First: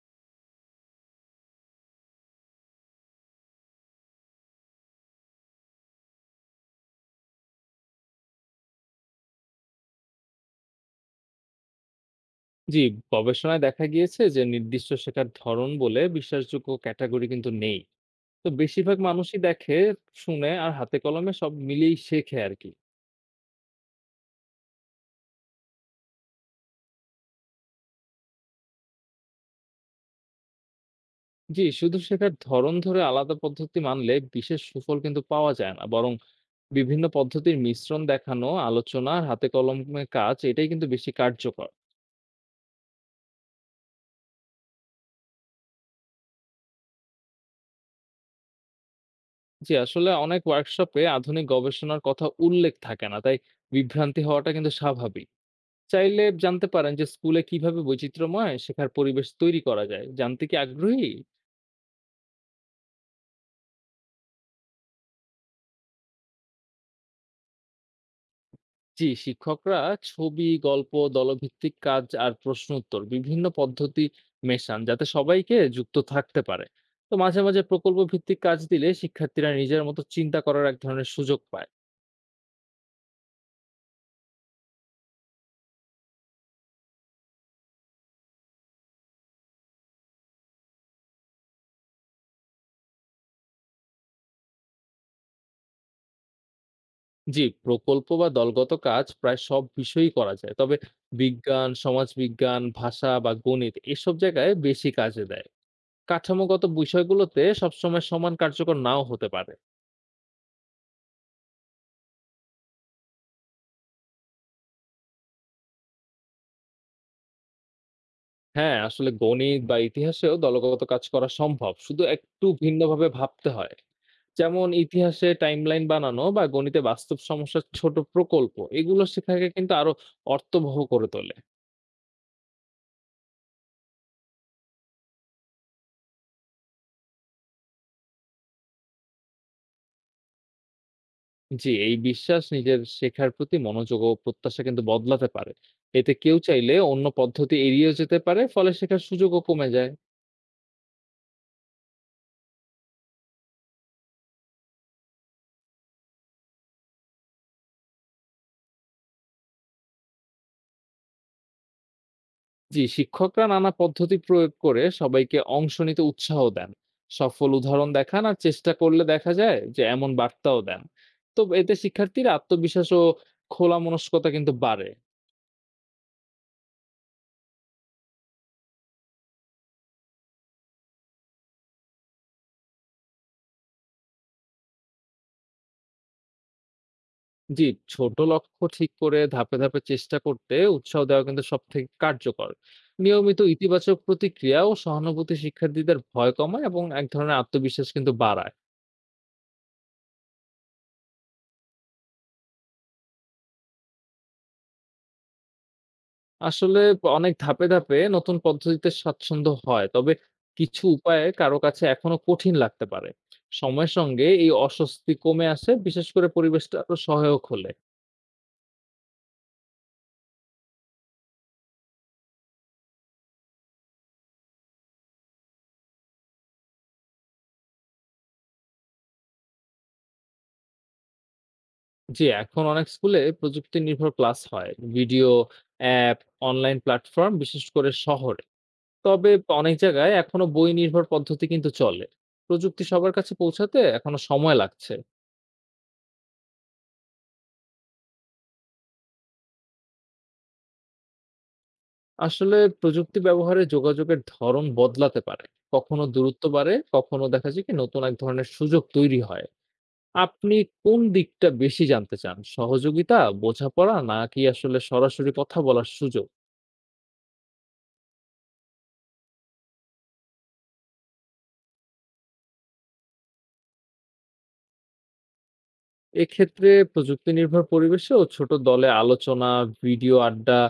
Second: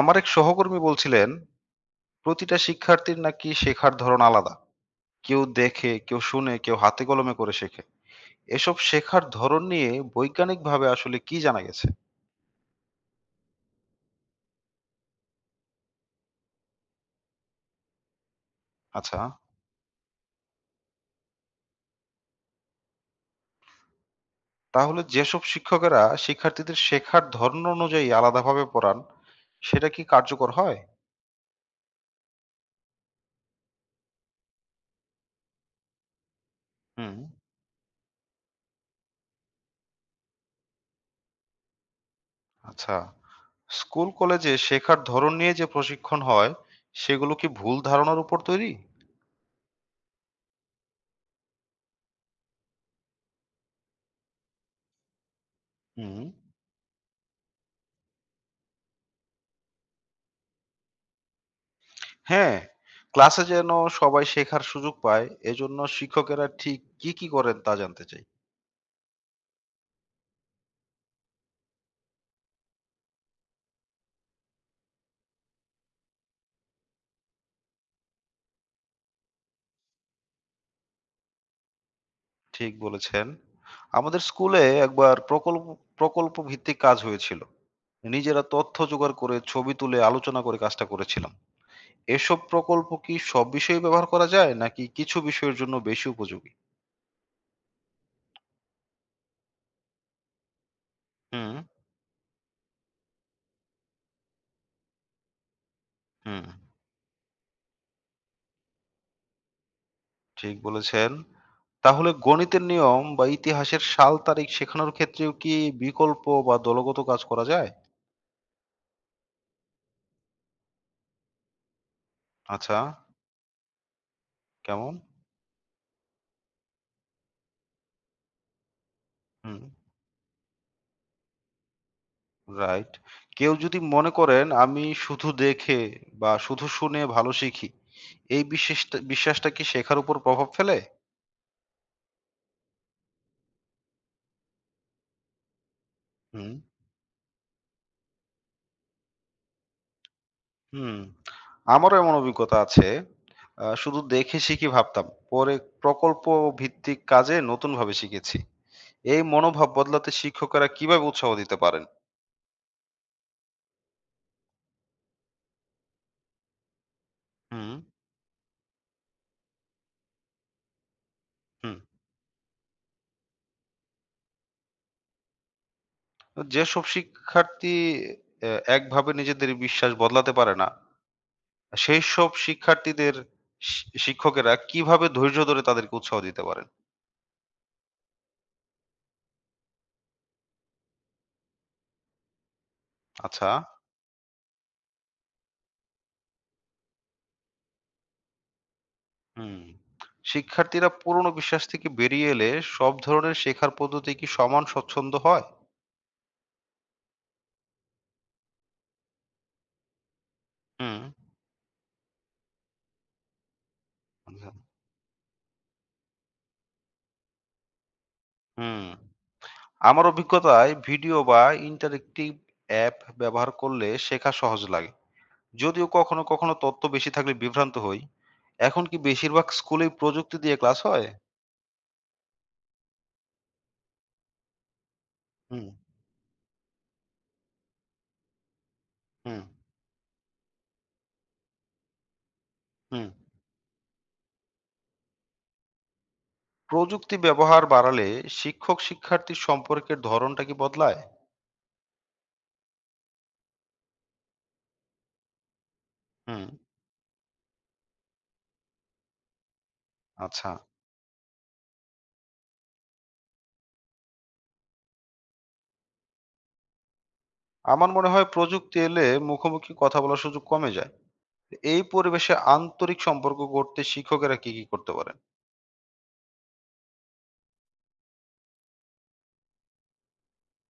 আমার এক সহকর্মী বলছিলেন, প্রতিটা শিক্ষার্থীর নাকি শেখার ধরন আলাদা। কেউ দেখে, কেউ শুনে, কেউ হাতে কলমে করে শেখে। এসব শেখার ধরন নিয়ে বৈজ্ঞানিকভাবে আসলে কি জানা গেছে? জি, গবেষণায় দেখা গিয়েছে যে নির্দিষ্ট শেখার ধরন বলে বিশ্বাসযোগ্য ক্যাটাগরি কিন্তু নেই। তো বেশিরভাগ আচ্ছা, মানুষই দেখে, শুনে আর হাতে কলমে সব মিলিয়েই শেখে আর কি। তাহলে যেসব শিক্ষকেরা শিক্ষার্থীদের শেখার ধরন অনুযায়ী আলাদাভাবে পড়ান, সেটা কি কার্যকর হয়? জি, শুধু শেখার ধরন ধরে আলাদা পদ্ধতি মানলে বিশেষ সুফল কিন্তু পাওয়া যায় না, বরং বিভিন্ন হুম, পদ্ধতির মিশ্রণ দেখানো, আলোচনা আর হাতে কলমে কাজ এটাই কিন্তু বেশি কার্যকর। আচ্ছা। স্কুল কলেজে শেখার ধরন নিয়ে যে প্রশিক্ষণ হয়, সেগুলো কি ভুল ধারণার উপর তৈরি? জি, আসলে অনেক ওয়ার্কশপে আধুনিক গবেষণার কথা উল্লেখ থাকে না, তাই বিভ্রান্তি হওয়াটা কিন্তু স্বাভাবিক। হুম, চাইলে জানতে পারেন যে স্কুলে কিভাবে বৈচিত্র্যময় শেখার পরিবেশ তৈরি করা যায়, জানতে কি আগ্রহী? হ্যাঁ, ক্লাসে যেন সবাই শেখার সুযোগ পায়, এজন্য শিক্ষকেরা ঠিক কি, কি করেন তা জানতে চাই। জি, শিক্ষকরা ছবি, গল্প, দলভিত্তিক কাজ আর প্রশ্ন উত্তর বিভিন্ন পদ্ধতি মেশান যাতে সবাইকে যুক্ত থাকতে পারে। তো মাঝে মাঝে প্রকল্প ভিত্তিক কাজ দিলে শিক্ষার্থীরা নিজের মতো চিন্তা করার এক ধরনের সুযোগ পায়। ঠিক বলেছেন। আমাদের স্কুলে একবার প্রকল্প প্রকল্প ভিত্তিক কাজ হয়েছিল। নিজেরা তথ্য জোগাড় করে ছবি তুলে আলোচনা করে কাজটা করেছিলাম। এসব প্রকল্প কি সব বিষয়ে ব্যবহার করা যায় নাকি কিছু বিষয়ের জন্য বেশি উপযোগী? জি, প্রকল্প বা দলগত কাজ প্রায় সব বিষয়ই করা যায়, তবে হুম, বিজ্ঞান, সমাজবিজ্ঞান, ভাষা বা গণিত এসব জায়গায় বেশি কাজে দেয়। হুম। কাঠামোগত বিষয়গুলোতে সবসময় সমান কার্যকর নাও হতে পারে। ঠিক বলেছেন। তাহলে গণিতের নিয়ম বা ইতিহাসের সাল তারিখ শেখানোর ক্ষেত্রেও কি বিকল্প বা দলগত কাজ করা যায়? হ্যাঁ, আসলে গণিত বা ইতিহাসেও দলগত কাজ করা সম্ভব, শুধু একটু আচ্ছা। ভিন্নভাবে ভাবতে হয়। যেমন কেমন? ইতিহাসে টাইমলাইন বানানো বা গণিতে বাস্তব সমস্যার ছোট প্রকল্প এগুলো শেখাকে হুম, কিন্তু আরো অর্থবহ করে তোলে। রাইট। কেউ যদি মনে করেন আমি শুধু দেখে বা শুধু শুনে ভালো শিখি, এই বিশ্বাসটা বিশ্বাসটা কি শেখার উপর প্রভাব ফেলে? জি, এই বিশ্বাস নিজের শেখার প্রতি মনোযোগ ও প্রত্যাশা কিন্তু বদলাতে পারে। এতে কেউ হুম, চাইলে অন্য পদ্ধতি এড়িয়ে যেতে পারে, ফলে শেখার সুযোগও কমে যায়। হুম। আমারও এমন অভিজ্ঞতা আছে। শুধু দেখে শিখি ভাবতাম। পরে প্রকল্প ভিত্তিক কাজে নতুনভাবে শিখেছি। এই মনোভাব বদলাতে শিক্ষকেরা কিভাবে উৎসাহ দিতে পারেন? জি, শিক্ষকরা নানা পদ্ধতি প্রয়োগ করে সবাইকে অংশ নিতে উৎসাহ দেন। সফল হুম, উদাহরণ দেখান আর চেষ্টা করলে দেখা যায় যে এমন বার্তাও দেন। তো এতে হুম। শিক্ষার্থীর আত্মবিশ্বাস ও খোলা মনস্কতা কিন্তু বাড়ে। যেসব শিক্ষার্থী এ একভাবে নিজেদের বিশ্বাস বদলাতে পারে না, সেইসব শিক্ষার্থীদের শিক্ষকেরা কিভাবে ধৈর্য ধরে তাদেরকে উৎসাহ দিতে পারেন? জি, ছোট লক্ষ্য ঠিক করে ধাপে ধাপে চেষ্টা করতে উৎসাহ দেওয়া কিন্তু সবথেকে কার্যকর। নিয়মিত আচ্ছা, ইতিবাচক প্রতিক্রিয়া ও সহানুভূতি শিক্ষার্থীদের ভয় কমায় এবং এক ধরনের আত্মবিশ্বাস কিন্তু বাড়ায়। হুম। শিক্ষার্থীরা পুরনো বিশ্বাস থেকে বেরিয়ে এলে সব ধরনের শেখার পদ্ধতি কি সমান স্বচ্ছন্দ হয়? আসলে অনেক ধাপে ধাপে নতুন পদ্ধতিতে স্বাচ্ছন্দ্য হয়, তবে কিছু হুম, উপায়ে কারো কাছে এখনো কঠিন লাগতে পারে। সময়ের সঙ্গে আচ্ছা, এই অস্বস্তি কমে আসে, বিশেষ করে পরিবেশটা আরো সহায়ক হলে। হুম। আমার অভিজ্ঞতায় ভিডিও বা ইন্টারেক্টিভ অ্যাপ ব্যবহার করলে শেখা সহজ লাগে। যদিও কখনো, কখনো তথ্য বেশি থাকলে বিভ্রান্ত হই। এখন কি বেশিরভাগ স্কুলেই প্রযুক্তি দিয়ে ক্লাস হয়? জি, এখন অনেক স্কুলে প্রযুক্তি নির্ভর ক্লাস হয়। ভিডিও, হুম, অ্যাপ, অনলাইন প্ল্যাটফর্ম বিশেষ করে শহরে। তবে হুম, অনেক জায়গায় এখনো বই নির্ভর পদ্ধতি কিন্তু চলে। প্রযুক্তি হুম। সবার কাছে পৌঁছাতে এখনো সময় লাগছে। প্রযুক্তি ব্যবহার বাড়ালে শিক্ষক শিক্ষার্থীর সম্পর্কের ধরনটা কি বদলায়? আসলে প্রযুক্তি ব্যবহারে যোগাযোগের ধরন বদলাতে পারে। কখনো হুম, দূরত্ব বাড়ে, কখনো দেখা যায় কি নতুন এক ধরনের সুযোগ তৈরি হয়। আচ্ছা, আপনি কোন দিকটা বেশি জানতে চান, সহযোগিতা, বোঝাপড়া নাকি আসলে সরাসরি কথা বলার সুযোগ? আমার মনে হয় প্রযুক্তি এলে মুখোমুখি কথা বলার সুযোগ কমে যায়। এই পরিবেশে আন্তরিক সম্পর্ক গড়তে শিক্ষকেরা কি কি করতে পারেন? এক্ষেত্রে প্রযুক্তি নির্ভর পরিবেশেও ছোট দলে আলোচনা, ভিডিও আড্ডা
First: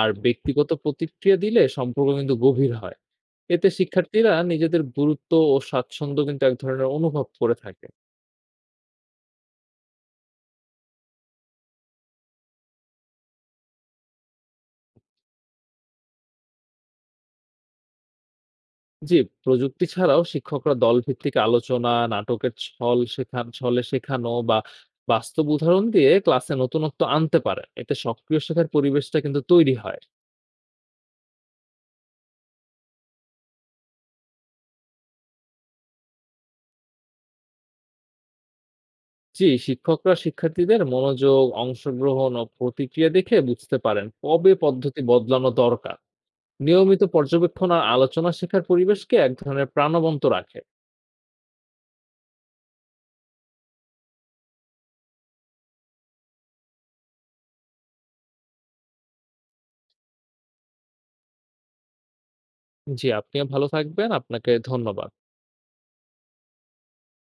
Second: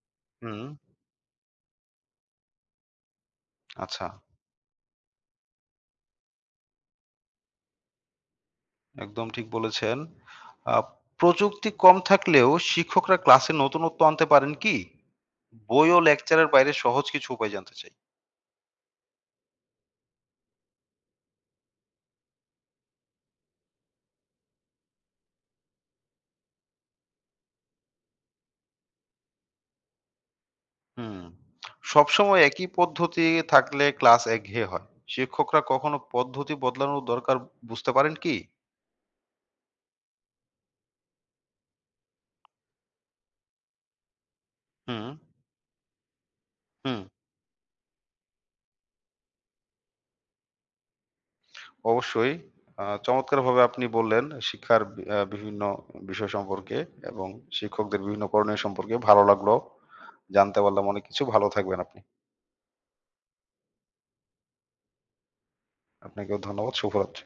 আর হুম, ব্যক্তিগত প্রতিক্রিয়া দিলে সম্পর্ক কিন্তু গভীর হয়। এতে আচ্ছা, শিক্ষার্থীরা নিজেদের গুরুত্ব ও স্বাচ্ছন্দ্য কিন্তু এক ধরনের অনুভব করে থাকে। একদম ঠিক বলেছেন। আহ, প্রযুক্তি কম থাকলেও শিক্ষকরা ক্লাসে নতুনত্ব আনতে পারেন কি? বই ও লেকচারের বাইরে সহজ কিছু উপায় জানতে চাই। জি, প্রযুক্তি ছাড়াও শিক্ষকরা দলভিত্তিক আলোচনা, নাটকের ছল শেখান, ছলে শেখানো বা বাস্তব উদাহরণ দিয়ে ক্লাসে নতুনত্ব আনতে পারেন। এতে সক্রিয় শেখার পরিবেশটা কিন্তু তৈরি হয়। হুম। সবসময় একই পদ্ধতি থাকলে ক্লাস একঘেয়ে হয়। শিক্ষকরা কখনো পদ্ধতি বদলানোর দরকার বুঝতে পারেন কি? জি, শিক্ষকরা শিক্ষার্থীদের মনোযোগ, অংশগ্রহণ ও প্রতিক্রিয়া দেখে বুঝতে পারেন কবে পদ্ধতি হুম, বদলানো দরকার। হুম। নিয়মিত পর্যবেক্ষণ আর আলোচনা শেখার পরিবেশকে এক ধরনের প্রাণবন্ত রাখে। অবশ্যই। চমৎকারভাবে আপনি বললেন শিক্ষার বি আ বিভিন্ন বিষয় সম্পর্কে এবং শিক্ষকদের বিভিন্ন করণীয় সম্পর্কে। ভালো লাগলো। জানতে পারলাম অনেক কিছু। ভালো থাকবেন আপনি। জি, আপনিও ভালো থাকবেন। আপনাকে ধন্যবাদ। আপনাকেও ধন্যবাদ। শুভরাত্রি।